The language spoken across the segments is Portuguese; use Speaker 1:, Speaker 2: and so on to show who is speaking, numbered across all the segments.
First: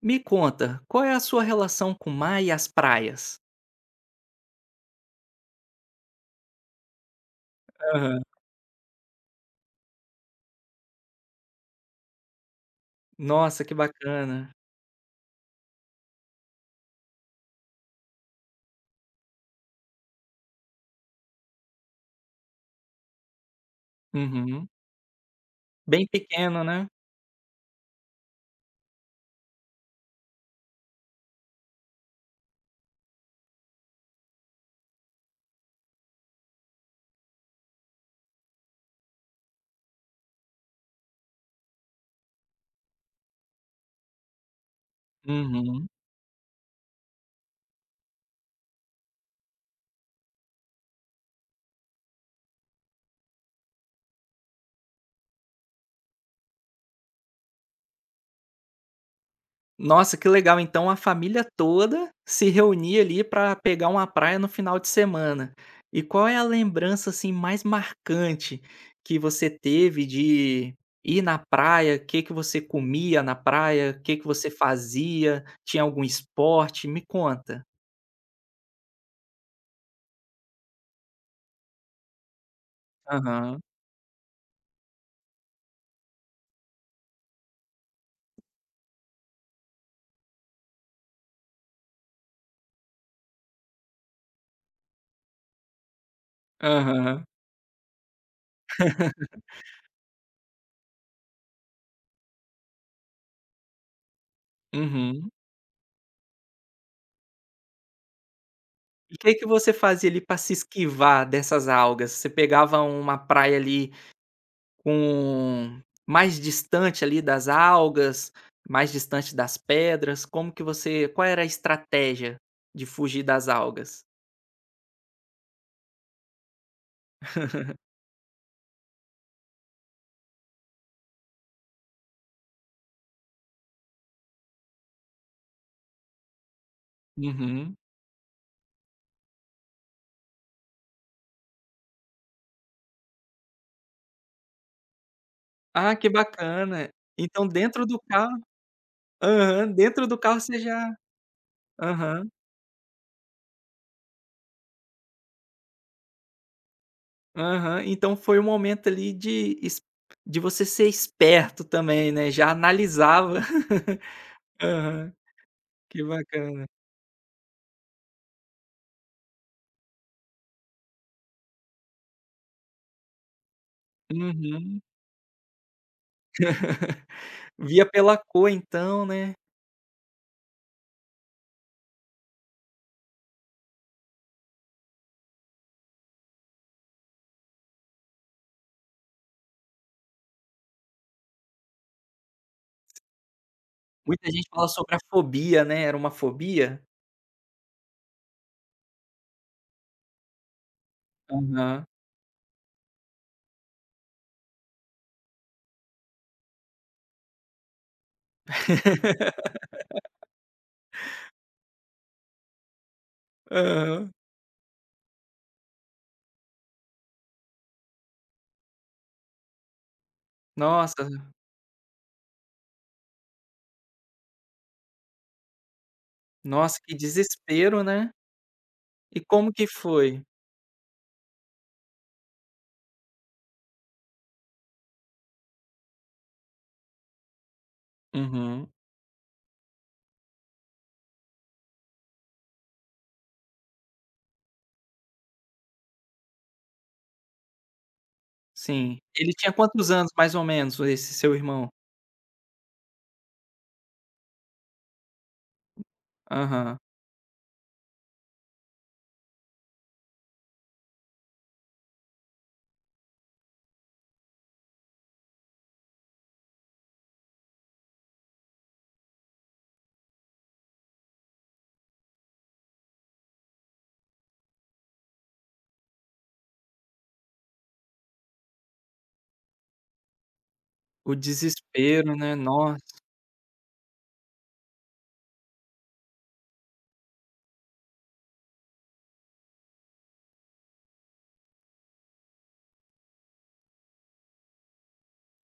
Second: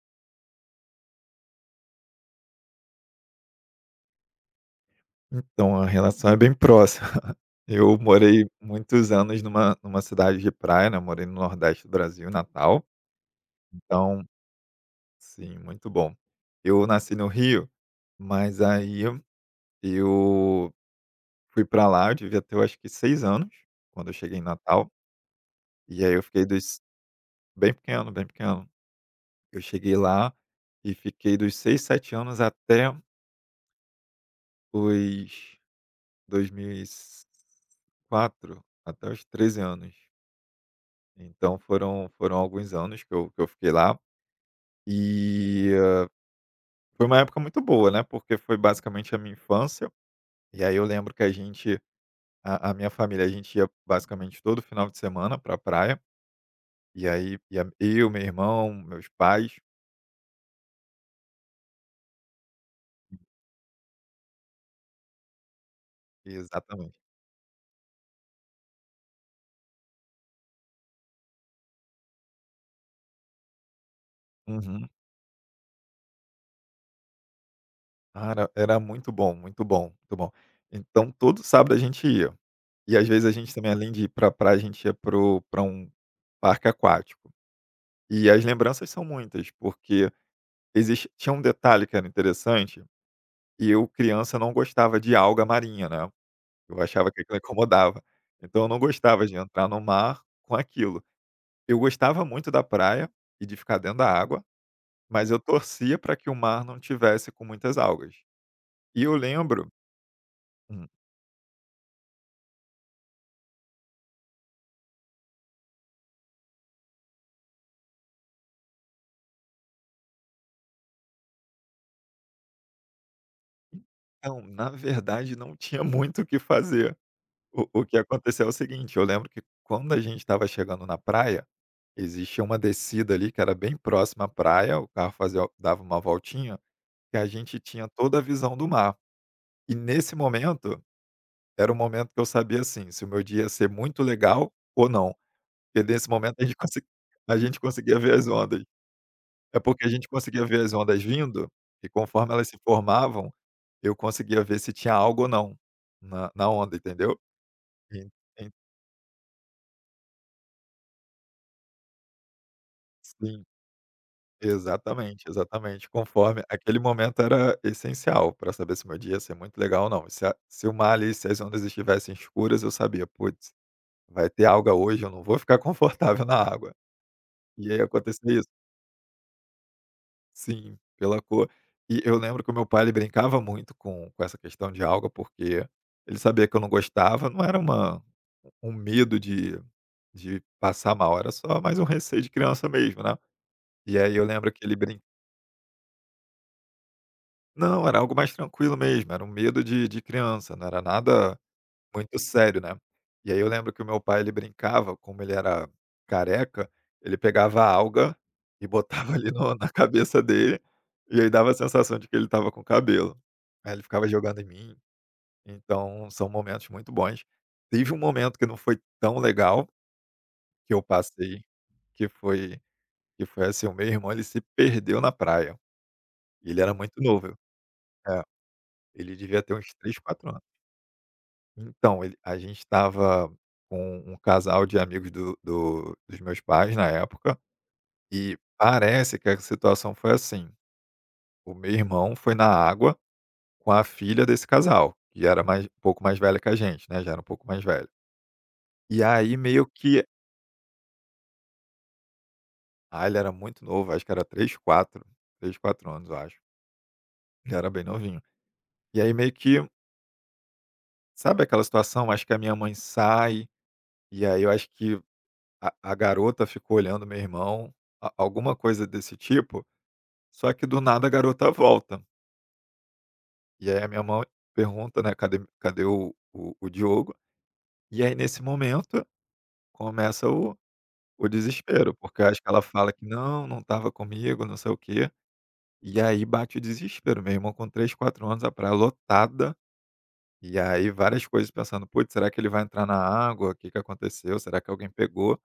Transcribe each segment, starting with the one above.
Speaker 1: Me conta, qual é a sua relação com o mar e as praias?
Speaker 2: Então, a relação é bem próxima. Eu
Speaker 1: Aham.
Speaker 2: morei muitos anos numa cidade de praia, né, eu morei no nordeste do Brasil, em Natal,
Speaker 1: Nossa, que
Speaker 2: então
Speaker 1: bacana.
Speaker 2: sim, muito bom. Eu nasci no Rio, mas aí eu fui para lá, eu devia ter eu acho que 6 anos, quando eu cheguei em
Speaker 1: Uhum.
Speaker 2: Natal, e
Speaker 1: Bem
Speaker 2: aí eu fiquei
Speaker 1: pequeno,
Speaker 2: dos
Speaker 1: né?
Speaker 2: bem pequeno, bem pequeno. Eu cheguei lá e fiquei dos 6 7 anos até os 2004 até os 13 anos. Então foram alguns anos que eu fiquei lá e
Speaker 1: Uhum.
Speaker 2: foi uma época muito boa, né, porque foi basicamente a minha infância. E aí eu lembro que a gente a minha família, a gente ia basicamente todo final de semana pra praia, e aí ia eu, meu irmão, meus pais.
Speaker 1: Nossa, que legal, então a família toda se reunia ali para pegar uma praia no final de semana. E qual é a
Speaker 2: Exatamente.
Speaker 1: lembrança, assim, mais marcante que você teve de ir na praia? O que que você comia na praia? O que que você
Speaker 2: Uhum.
Speaker 1: fazia? Tinha algum esporte? Me conta.
Speaker 2: Ah, era muito bom, muito bom, muito bom. Então todo sábado a gente ia. E às vezes a gente
Speaker 1: Aham.
Speaker 2: também, além de ir pra praia, a gente ia para pra um parque aquático. E as lembranças são muitas, porque Existe tinha um detalhe que era interessante, e eu criança não gostava de alga marinha, né, eu achava que
Speaker 1: Aham.
Speaker 2: aquilo incomodava, então eu não gostava de entrar no mar com aquilo. Eu gostava muito da praia e de ficar dentro da água, mas
Speaker 1: Uhum.
Speaker 2: eu torcia para que o mar não tivesse com muitas algas. E eu
Speaker 1: E o que que
Speaker 2: lembro.
Speaker 1: você fazia ali pra se
Speaker 2: hum,
Speaker 1: esquivar dessas algas? Você pegava uma praia ali com mais distante ali das algas, mais distante das pedras, como que você qual era a estratégia de fugir das algas?
Speaker 2: então, na verdade não tinha muito o que fazer. O que aconteceu é o seguinte: eu lembro que quando a gente estava chegando na praia, existia uma descida ali que era bem próxima à praia, o carro fazia dava uma voltinha, que a gente
Speaker 1: Uhum.
Speaker 2: tinha toda a visão do mar. E nesse momento, era o momento que eu sabia, assim, se o meu dia ia ser muito legal ou não, porque
Speaker 1: Ah, que
Speaker 2: nesse momento
Speaker 1: bacana.
Speaker 2: a
Speaker 1: Então
Speaker 2: gente
Speaker 1: dentro
Speaker 2: conseguia
Speaker 1: do
Speaker 2: ver as
Speaker 1: carro,
Speaker 2: ondas. É
Speaker 1: aham,
Speaker 2: porque a
Speaker 1: dentro
Speaker 2: gente
Speaker 1: do carro
Speaker 2: conseguia
Speaker 1: você
Speaker 2: ver as
Speaker 1: já,
Speaker 2: ondas vindo, e
Speaker 1: aham,
Speaker 2: conforme elas se formavam, eu conseguia ver se tinha algo ou não na onda, entendeu?
Speaker 1: aham.
Speaker 2: En
Speaker 1: Então foi um
Speaker 2: en
Speaker 1: momento ali de você ser esperto também, né, já analisava.
Speaker 2: Sim.
Speaker 1: Aham,
Speaker 2: Exatamente, exatamente.
Speaker 1: que
Speaker 2: Conforme
Speaker 1: bacana.
Speaker 2: aquele momento era essencial para saber se meu dia ia ser muito legal ou não. Se o mar ali, se as ondas estivessem escuras, eu sabia: "Puts, vai ter alga
Speaker 1: Uhum.
Speaker 2: hoje, eu não vou ficar confortável na água". E aí
Speaker 1: Via pela
Speaker 2: aconteceu isso.
Speaker 1: cor então, né.
Speaker 2: Sim, pela cor. E eu lembro que o meu pai, ele brincava muito com essa questão de alga, porque ele sabia que eu não gostava, não era uma um medo de passar mal, era só mais um receio de criança mesmo, né. E aí eu
Speaker 1: Muita gente
Speaker 2: lembro que
Speaker 1: fala
Speaker 2: ele
Speaker 1: sobre a
Speaker 2: brin
Speaker 1: fobia, né, era uma fobia?
Speaker 2: não, era algo mais tranquilo mesmo, era um medo de criança, não era nada
Speaker 1: Aham.
Speaker 2: muito sério, né. E aí eu lembro que o meu pai, ele brincava, como ele era careca, ele pegava a alga e botava ali no na cabeça dele, e aí dava a sensação de que ele estava com cabelo. Aí ele ficava
Speaker 1: Aham.
Speaker 2: jogando em mim, então são momentos muito bons. Teve um momento que não foi tão legal, que eu
Speaker 1: Nossa,
Speaker 2: passei, que foi que foi assim: o meu irmão, ele se perdeu na praia, e ele era
Speaker 1: nossa,
Speaker 2: muito
Speaker 1: que
Speaker 2: novo.
Speaker 1: desespero, né.
Speaker 2: É, ele
Speaker 1: E
Speaker 2: devia ter
Speaker 1: como que
Speaker 2: uns 3,
Speaker 1: foi?
Speaker 2: 4 anos. Então, ele a gente estava com um casal de amigos do do dos meus pais na época, e
Speaker 1: Uhum,
Speaker 2: parece que a situação foi assim: o meu irmão foi na água com a filha desse casal, que era mais um pouco mais velha que a gente, né, já era um pouco mais velha.
Speaker 1: sim.
Speaker 2: E
Speaker 1: Ele
Speaker 2: aí
Speaker 1: tinha
Speaker 2: meio
Speaker 1: quantos
Speaker 2: que
Speaker 1: anos mais ou menos, esse seu irmão?
Speaker 2: ele era muito novo, acho que era 3, 4, 3, 4 anos, eu acho.
Speaker 1: Aham.
Speaker 2: Ele era bem novinho. E aí meio que, sabe aquela situação, acho que a minha mãe sai, e aí eu acho que a garota ficou olhando meu irmão, a alguma coisa desse tipo, só que do nada a garota volta. E aí a minha mãe pergunta, né: "Cadê o Diogo?" E aí nesse momento começa o
Speaker 1: O
Speaker 2: o desespero,
Speaker 1: desespero,
Speaker 2: porque eu
Speaker 1: né,
Speaker 2: acho que ela
Speaker 1: nossa.
Speaker 2: fala que: "Não, não estava comigo, não sei o quê". E aí bate o desespero, meu irmão com 3, 4 anos, a praia lotada, e aí várias coisas pensando: "Putz, será que ele vai entrar na água? O que que aconteceu? Será que alguém pegou?"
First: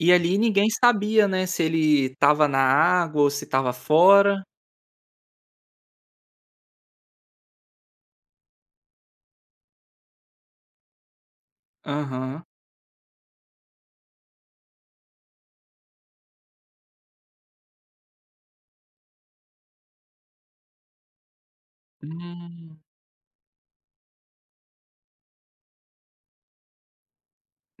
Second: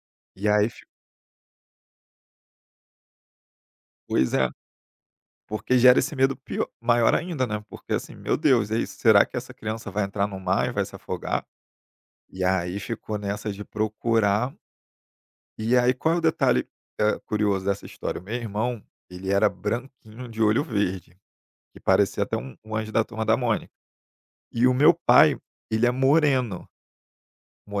Speaker 1: E ali
Speaker 2: E
Speaker 1: ninguém
Speaker 2: aí fi
Speaker 1: sabia, né, se ele estava na água ou se estava
Speaker 2: pois
Speaker 1: fora.
Speaker 2: é. Porque gera esse medo pior, maior ainda, né, porque assim: "Meu Deus, é isso, será que essa criança vai entrar no mar e vai se afogar?". E
Speaker 1: Aham.
Speaker 2: aí ficou nessa de procurar. E aí qual é o detalhe, curioso dessa história? O meu irmão, ele era branquinho de olho verde, que parecia até um
Speaker 1: Hum.
Speaker 2: anjo da Turma da Mônica. E o meu pai, ele é moreno,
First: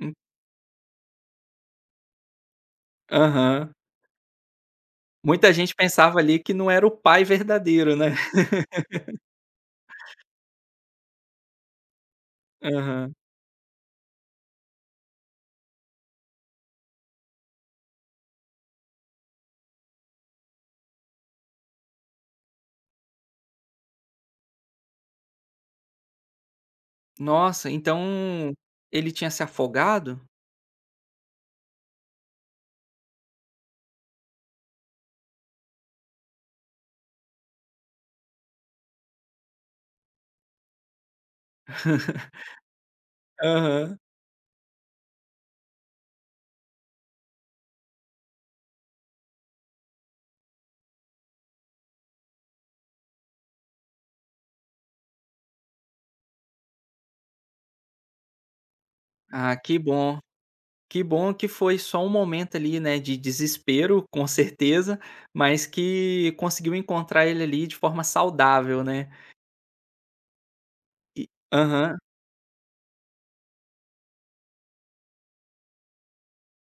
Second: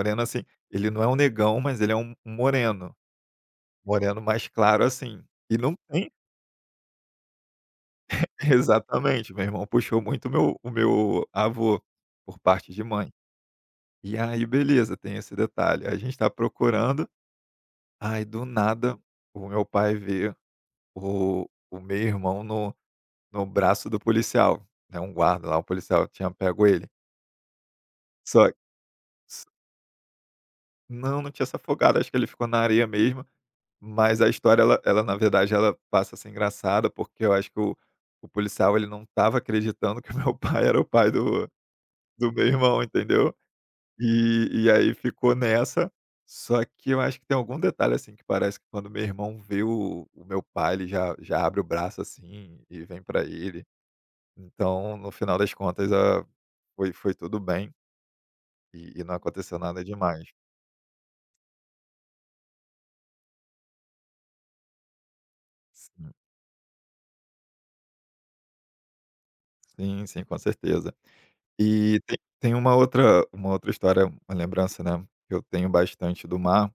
Speaker 1: Hum.
Speaker 2: assim, ele não é um negão, mas ele é um moreno,
Speaker 1: Aham.
Speaker 2: moreno mais claro assim.
Speaker 1: Muita
Speaker 2: E
Speaker 1: gente
Speaker 2: não tem.
Speaker 1: pensava ali que não era o pai verdadeiro, né.
Speaker 2: Exatamente, meu irmão puxou muito meu o meu avô, por parte de mãe.
Speaker 1: Aham.
Speaker 2: E aí, beleza, tem esse detalhe. A gente tá procurando, aí do nada o meu pai vê o, o meu irmão no braço do policial, né? Um guarda lá, um policial tinha pego ele.
Speaker 1: Nossa,
Speaker 2: Só
Speaker 1: então ele tinha se
Speaker 2: s-
Speaker 1: afogado?
Speaker 2: não, não tinha se afogado, acho que ele ficou na areia mesmo. Mas a história, ela na verdade, ela passa a ser engraçada, porque eu acho que o policial, ele não tava acreditando que o meu pai era o pai do meu irmão, entendeu?
Speaker 1: Aham.
Speaker 2: E aí ficou nessa, só que eu acho que tem algum detalhe, assim, que parece que quando meu irmão vê o meu pai, ele já já abre o braço, assim, e vem pra ele. Então, no final das contas, foi tudo bem e não
Speaker 1: Ah,
Speaker 2: aconteceu
Speaker 1: que
Speaker 2: nada
Speaker 1: bom.
Speaker 2: demais.
Speaker 1: Que bom que foi só um momento ali, né, de desespero, com certeza, mas
Speaker 2: Sim.
Speaker 1: que conseguiu encontrar ele ali de forma saudável, né.
Speaker 2: Sim, sim, com certeza.
Speaker 1: E aham,
Speaker 2: E tem uma outra história, uma lembrança, né, que eu tenho bastante do mar.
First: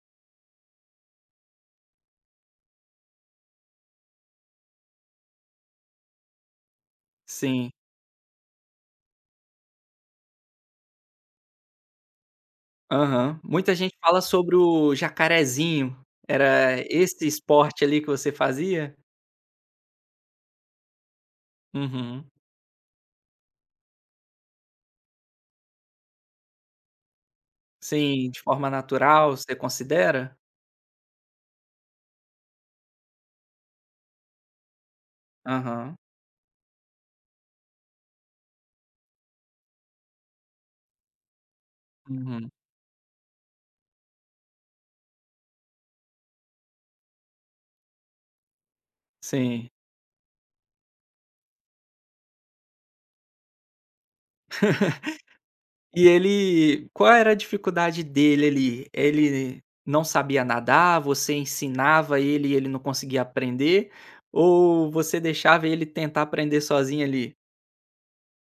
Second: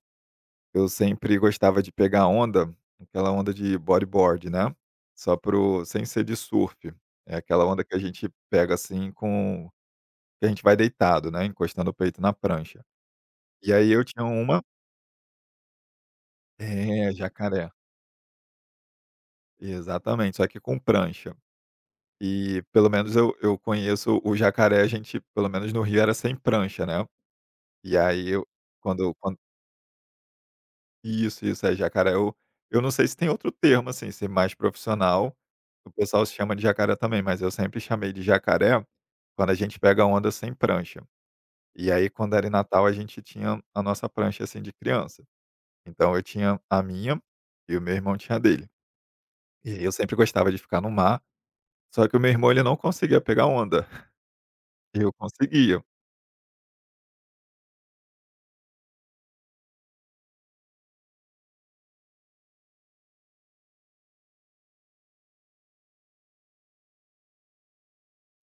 Speaker 2: Eu sempre gostava de pegar onda, aquela onda de bodyboard, né, só pro sem ser de surf. É aquela
Speaker 1: sim.
Speaker 2: onda que a gente pega, assim, com que a gente vai deitado, né, encostando o peito na prancha.
Speaker 1: Aham.
Speaker 2: E
Speaker 1: Muita
Speaker 2: aí
Speaker 1: gente
Speaker 2: eu
Speaker 1: fala
Speaker 2: tinha
Speaker 1: sobre
Speaker 2: uma
Speaker 1: o jacarezinho. Era
Speaker 2: É,
Speaker 1: esse
Speaker 2: jacaré.
Speaker 1: esporte ali que você fazia?
Speaker 2: Exatamente, só que com prancha.
Speaker 1: Uhum.
Speaker 2: E pelo menos eu conheço o jacaré, a gente pelo menos no Rio era sem prancha, né. E aí
Speaker 1: Sim, de
Speaker 2: eu
Speaker 1: forma
Speaker 2: quando
Speaker 1: natural,
Speaker 2: quan
Speaker 1: você considera?
Speaker 2: Isso, isso. É jacaré. Eu não sei se tem outro termo, assim, ser mais profissional, o
Speaker 1: Aham.
Speaker 2: pessoal se chama de jacaré também, mas eu sempre chamei de jacaré quando a gente pega onda sem prancha. E aí, quando era
Speaker 1: Uhum.
Speaker 2: em Natal, a gente tinha a nossa prancha, assim, de criança. Então eu tinha a minha e o meu irmão tinha a dele.
Speaker 1: Sim.
Speaker 2: E aí eu sempre gostava de ficar no mar, só que o meu irmão, ele não conseguia pegar onda, eu conseguia.
Speaker 1: E ele qual era a dificuldade dele ali? Ele não sabia nadar, você ensinava ele e ele não conseguia aprender, ou você deixava ele tentar aprender sozinho ali?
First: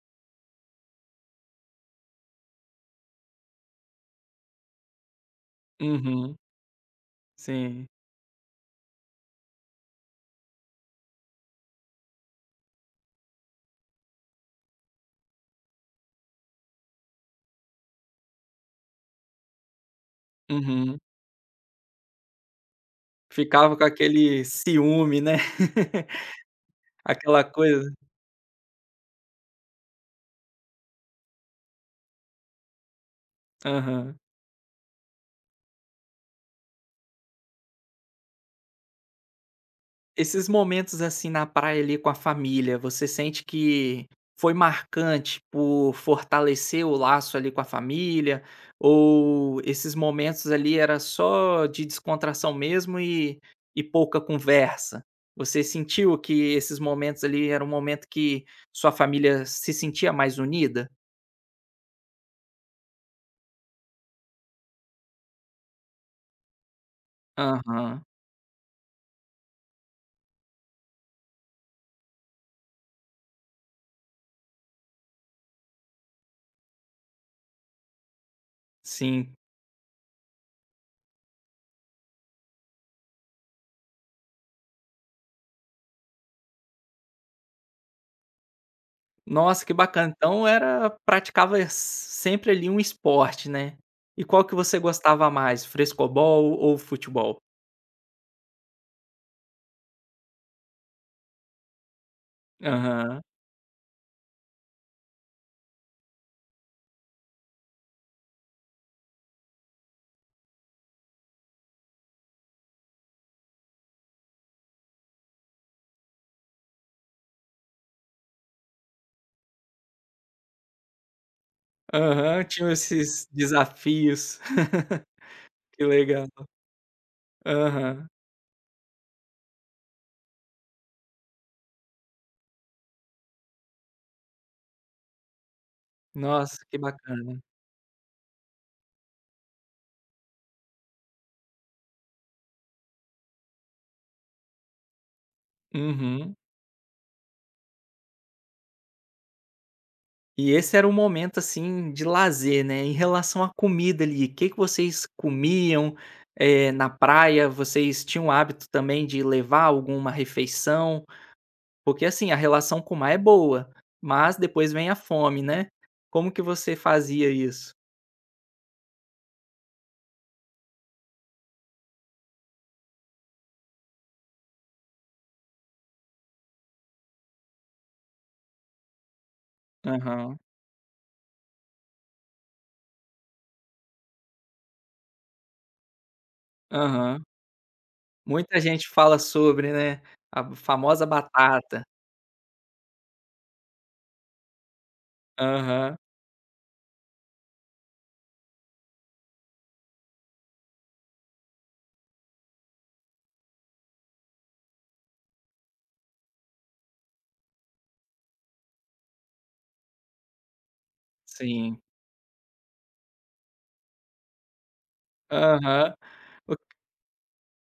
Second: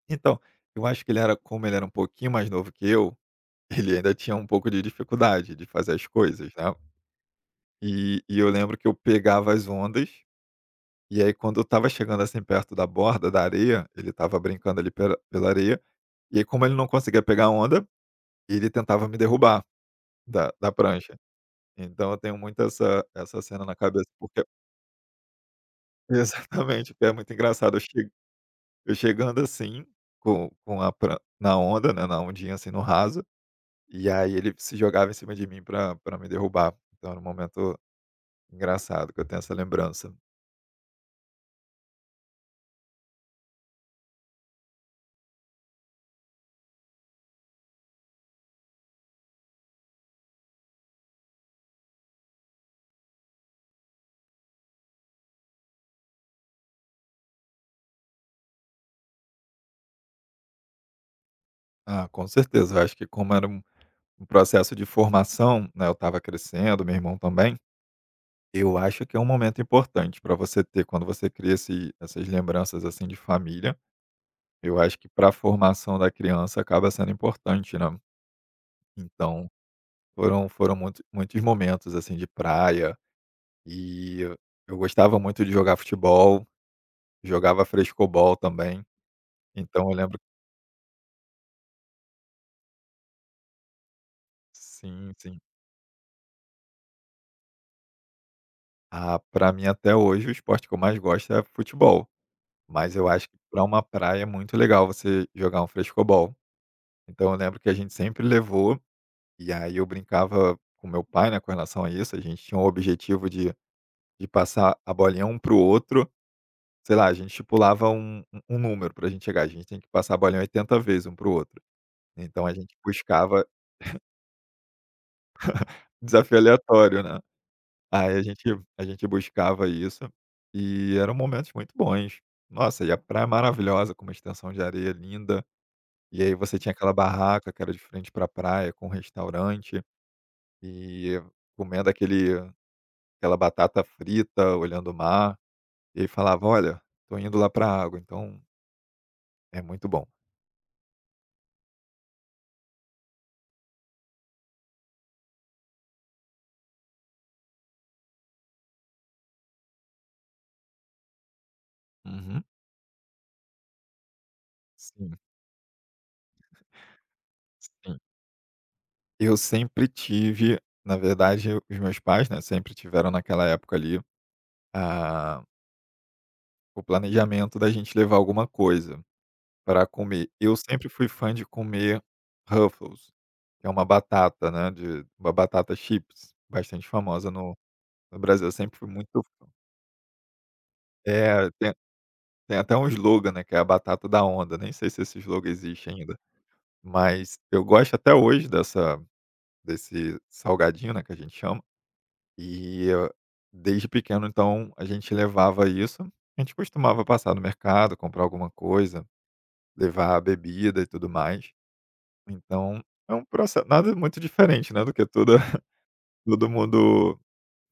Speaker 2: Então, eu acho que ele era como ele era um pouquinho mais novo que eu, ele ainda tinha um pouco de dificuldade de fazer as
Speaker 1: Uhum,
Speaker 2: coisas, né.
Speaker 1: sim.
Speaker 2: E eu lembro que eu pegava as ondas, e aí quando eu estava chegando, assim, perto da borda da areia, ele estava brincando ali pela areia, e aí como ele não conseguia pegar a onda, ele tentava me derrubar da
Speaker 1: Uhum.
Speaker 2: prancha. Então eu tenho muito essa cena na
Speaker 1: Ficava com
Speaker 2: cabeça, porque
Speaker 1: aquele ciúme, né.
Speaker 2: exatamente, porque é muito
Speaker 1: Aquela
Speaker 2: engraçado,
Speaker 1: coisa.
Speaker 2: eu chegando assim, com a pran na onda, né, na ondinha, assim, no raso, e
Speaker 1: Aham.
Speaker 2: aí ele se jogava em cima de mim pra me derrubar. Então era um momento engraçado que eu tenho essa lembrança.
Speaker 1: Esses momentos, assim, na praia, ali, com a família, você sente que foi marcante por fortalecer o laço, ali, com a família? Ou esses momentos, ali, era só de descontração mesmo e pouca conversa? Você sentiu que esses momentos, ali, era um momento que sua família se sentia mais unida?
Speaker 2: Ah, com certeza, eu acho que como era um um processo de formação, né, eu estava crescendo, meu irmão também.
Speaker 1: Aham,
Speaker 2: Eu acho que é um momento importante para você ter quando você cria esse essas lembranças, assim, de família. Eu acho que pra formação da criança acaba sendo importante, né.
Speaker 1: sim.
Speaker 2: Então, foram muitos momentos, assim, de praia, e eu gostava muito de jogar futebol, jogava frescobol também.
Speaker 1: Nossa, que
Speaker 2: Então eu
Speaker 1: bacana.
Speaker 2: lembro
Speaker 1: Então era praticava s sempre ali um esporte, né. E qual que você
Speaker 2: Sim,
Speaker 1: gostava
Speaker 2: sim.
Speaker 1: mais, frescobol ou futebol?
Speaker 2: Ah, para mim até hoje o esporte que eu mais gosto é futebol. Mas eu
Speaker 1: Aham.
Speaker 2: acho que para uma praia é muito legal você jogar um frescobol. Então eu lembro que a gente sempre levou, e aí eu brincava com meu pai, né, com relação a isso, a gente tinha o objetivo de passar a bolinha um para o outro. Sei lá, a gente estipulava um número pra gente chegar, a gente tem que passar a bolinha 80 vezes um para o outro.
Speaker 1: Aham,
Speaker 2: Então a
Speaker 1: tinham
Speaker 2: gente
Speaker 1: esses
Speaker 2: buscava
Speaker 1: desafios. Que legal.
Speaker 2: desafio aleatório, né.
Speaker 1: Aham.
Speaker 2: Aí a gente buscava isso, e eram momentos muito bons. Nossa, e a praia é maravilhosa, com uma extensão de areia linda. E aí você
Speaker 1: Nossa,
Speaker 2: tinha
Speaker 1: que
Speaker 2: aquela
Speaker 1: bacana.
Speaker 2: barraca que era de frente pra praia, com um restaurante, e comendo aquele aquela batata frita, olhando o mar, e aí
Speaker 1: Uhum.
Speaker 2: falava: "Olha, tô indo lá pra água", então é muito bom.
Speaker 1: E esse era o momento, assim, de lazer, né. Em relação à comida ali, o que que vocês comiam, na praia? Vocês tinham o hábito também de levar alguma refeição? Porque, assim, a
Speaker 2: Uhum.
Speaker 1: relação com o mar é boa, mas depois vem a
Speaker 2: Sim,
Speaker 1: fome, né. Como que você fazia isso?
Speaker 2: sim. Eu sempre tive, na verdade, os meus pais, né, sempre tiveram naquela época ali, ah, o planejamento da gente levar alguma coisa para comer.
Speaker 1: Aham,
Speaker 2: Eu sempre fui fã de comer Ruffles, que é uma batata, né, de uma batata chips, bastante
Speaker 1: aham.
Speaker 2: famosa no Brasil. Eu
Speaker 1: Muita
Speaker 2: sempre fui
Speaker 1: gente fala
Speaker 2: muito
Speaker 1: sobre, né, a famosa
Speaker 2: é, tem
Speaker 1: batata.
Speaker 2: tem até um slogan, né, que é a batata da onda, nem sei se esse slogan existe
Speaker 1: Aham,
Speaker 2: ainda. Mas eu gosto até hoje dessa desse salgadinho, né, que a gente chama, e desde pequeno, então, a gente levava isso. A gente costumava passar no mercado, comprar alguma coisa, levar bebida e tudo mais.
Speaker 1: sim.
Speaker 2: Então, é um processo nada muito diferente, né, do que toda
Speaker 1: Aham.
Speaker 2: todo
Speaker 1: O
Speaker 2: mundo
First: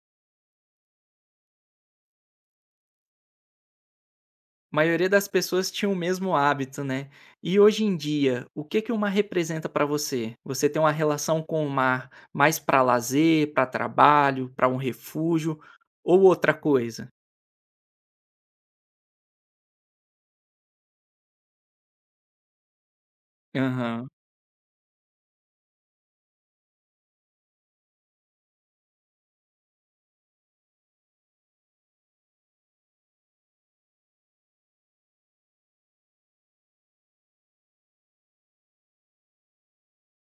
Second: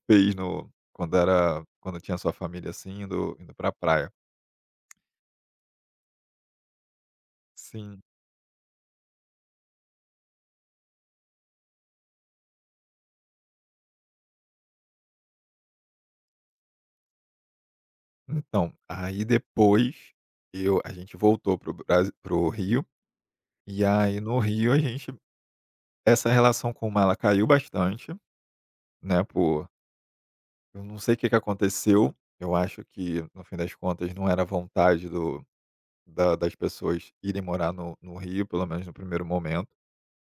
Speaker 2: fez no quando tinha sua família, assim, indo pra praia.
Speaker 1: A maioria das pessoas tinha o mesmo hábito, né. E hoje em
Speaker 2: Sim.
Speaker 1: dia, o que que o mar representa para você? Você tem uma relação com o mar mais para lazer, para trabalho, para um refúgio ou outra coisa?
Speaker 2: Então, aí depois eu a gente voltou pro Brasil, pro Rio, e
Speaker 1: Aham,
Speaker 2: aí no Rio a gente essa relação com o mar, ela caiu bastante, né, por, eu não sei o que que aconteceu, eu acho que no fim das contas não era vontade do da das pessoas irem morar no Rio, pelo menos no primeiro momento.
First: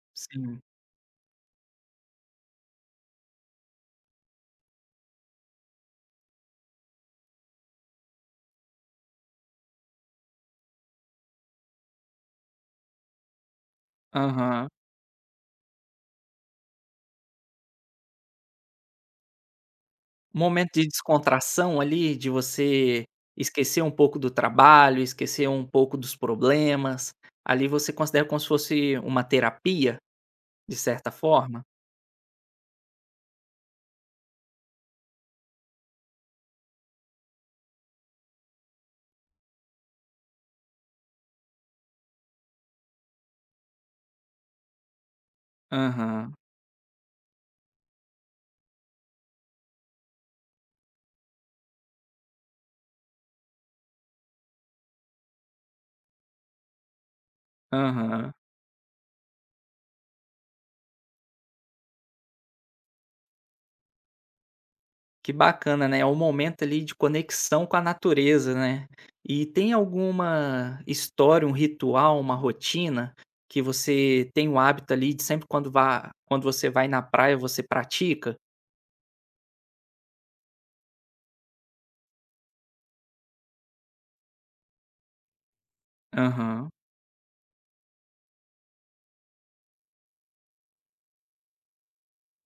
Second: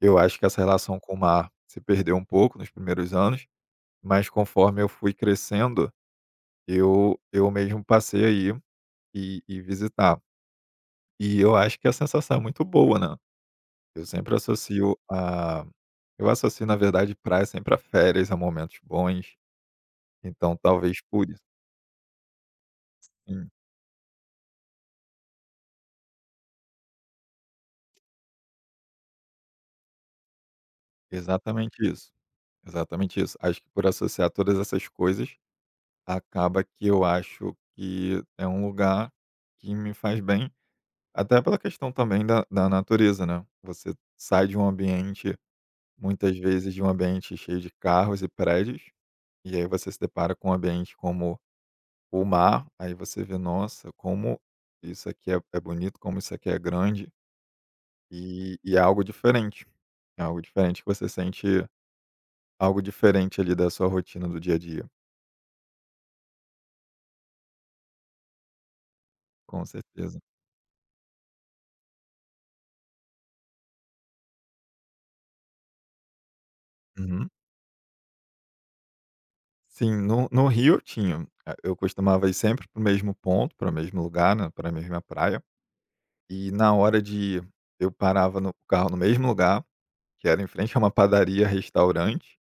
Speaker 2: Eu acho que essa
Speaker 1: sim.
Speaker 2: relação com o mar se perdeu um pouco nos primeiros anos, mas conforme eu fui crescendo, eu mesmo passei aí e visitar. E eu acho que a sensação é muito boa, né. Eu sempre
Speaker 1: Aham.
Speaker 2: associo a eu associo, na verdade, praia sempre a férias, a momentos bons, então
Speaker 1: Momento de
Speaker 2: talvez por isso.
Speaker 1: descontração ali, de você
Speaker 2: Sim,
Speaker 1: esquecer um pouco do trabalho, esquecer um pouco dos problemas. Ali você considera como se fosse uma terapia, de certa forma?
Speaker 2: exatamente isso, exatamente isso. Acho que por associar todas essas coisas, acaba que eu acho que é um lugar que me faz bem. Até pela questão também da natureza, né. Você sai de um ambiente,
Speaker 1: Aham,
Speaker 2: muitas vezes de um ambiente cheio de carros e prédios, e aí você se depara com um ambiente como o mar, aí você vê: "Nossa, como isso aqui é bonito, como isso aqui é grande",
Speaker 1: aham.
Speaker 2: e é algo diferente. É algo diferente que você sente, algo diferente ali da sua rotina do dia a dia,
Speaker 1: Que bacana, né, é um momento ali de conexão com a natureza, né. E
Speaker 2: com
Speaker 1: tem
Speaker 2: certeza.
Speaker 1: alguma história, um ritual, uma rotina, que você tem o hábito ali de sempre quando você vai na
Speaker 2: Uhum.
Speaker 1: praia, você pratica?
Speaker 2: Sim, no Rio eu tinha. Eu costumava ir sempre para o mesmo ponto, para o mesmo lugar, né, para a mesma praia. E
Speaker 1: Aham,
Speaker 2: na hora de, eu parava o carro no mesmo lugar, que era em frente a uma padaria-restaurante,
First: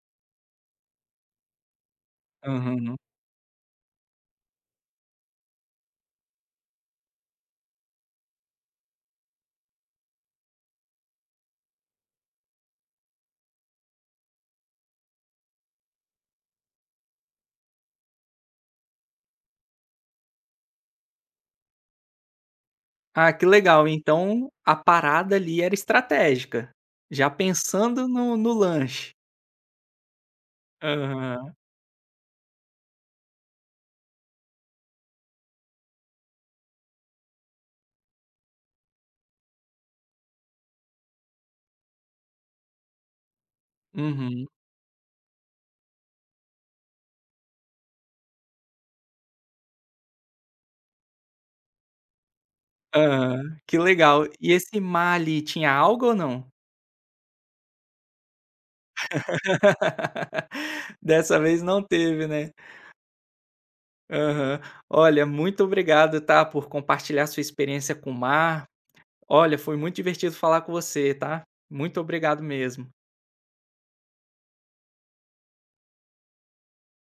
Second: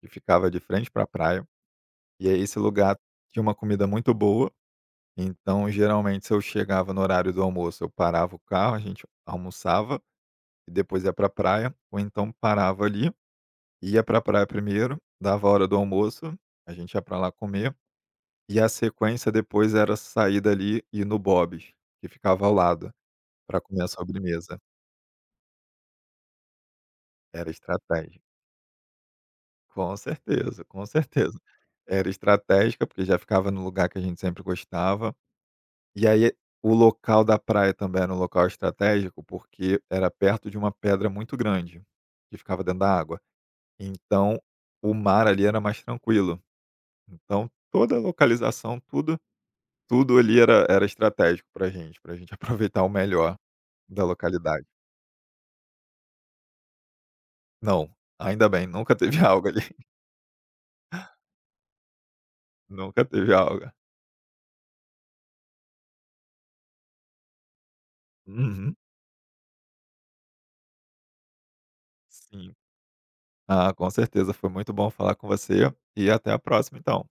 Speaker 2: que ficava de frente para a praia, e aí esse lugar
Speaker 1: aham.
Speaker 2: tinha uma comida muito boa, então geralmente se eu chegava no horário do almoço, eu parava o carro, a gente almoçava e depois ia para a praia, ou então parava ali, ia para a praia primeiro, dava a hora do almoço, a gente ia para lá comer, e a sequência depois era sair dali e ir no Bob's, que ficava ao lado,
Speaker 1: Ah, que
Speaker 2: para comer a
Speaker 1: legal. Então
Speaker 2: sobremesa.
Speaker 1: a parada ali era estratégica, já
Speaker 2: Era
Speaker 1: pensando
Speaker 2: estratégia.
Speaker 1: no lanche.
Speaker 2: Com certeza, com certeza.
Speaker 1: Aham.
Speaker 2: Era estratégica, porque já ficava no lugar que a gente sempre gostava. E aí, o local da praia também era um local estratégico, porque era perto de uma pedra muito grande, que ficava dentro da água. Então,
Speaker 1: Uhum.
Speaker 2: o mar ali era mais tranquilo. Então, toda a localização, tudo, tudo ali era, era estratégico pra gente aproveitar o melhor
Speaker 1: Hã. Que
Speaker 2: da
Speaker 1: legal. E
Speaker 2: localidade.
Speaker 1: esse mar ali tinha alga ou não?
Speaker 2: Não, ainda bem, nunca teve alga ali.
Speaker 1: Dessa vez não teve, né.
Speaker 2: Nunca teve alga.
Speaker 1: Aham. Olha, muito obrigado, tá, por compartilhar sua experiência com o mar.
Speaker 2: Uhum.
Speaker 1: Olha, foi muito divertido falar com você, tá. Muito obrigado
Speaker 2: Sim.
Speaker 1: mesmo.
Speaker 2: Ah, com certeza. Foi muito bom falar com você e até a próxima, então.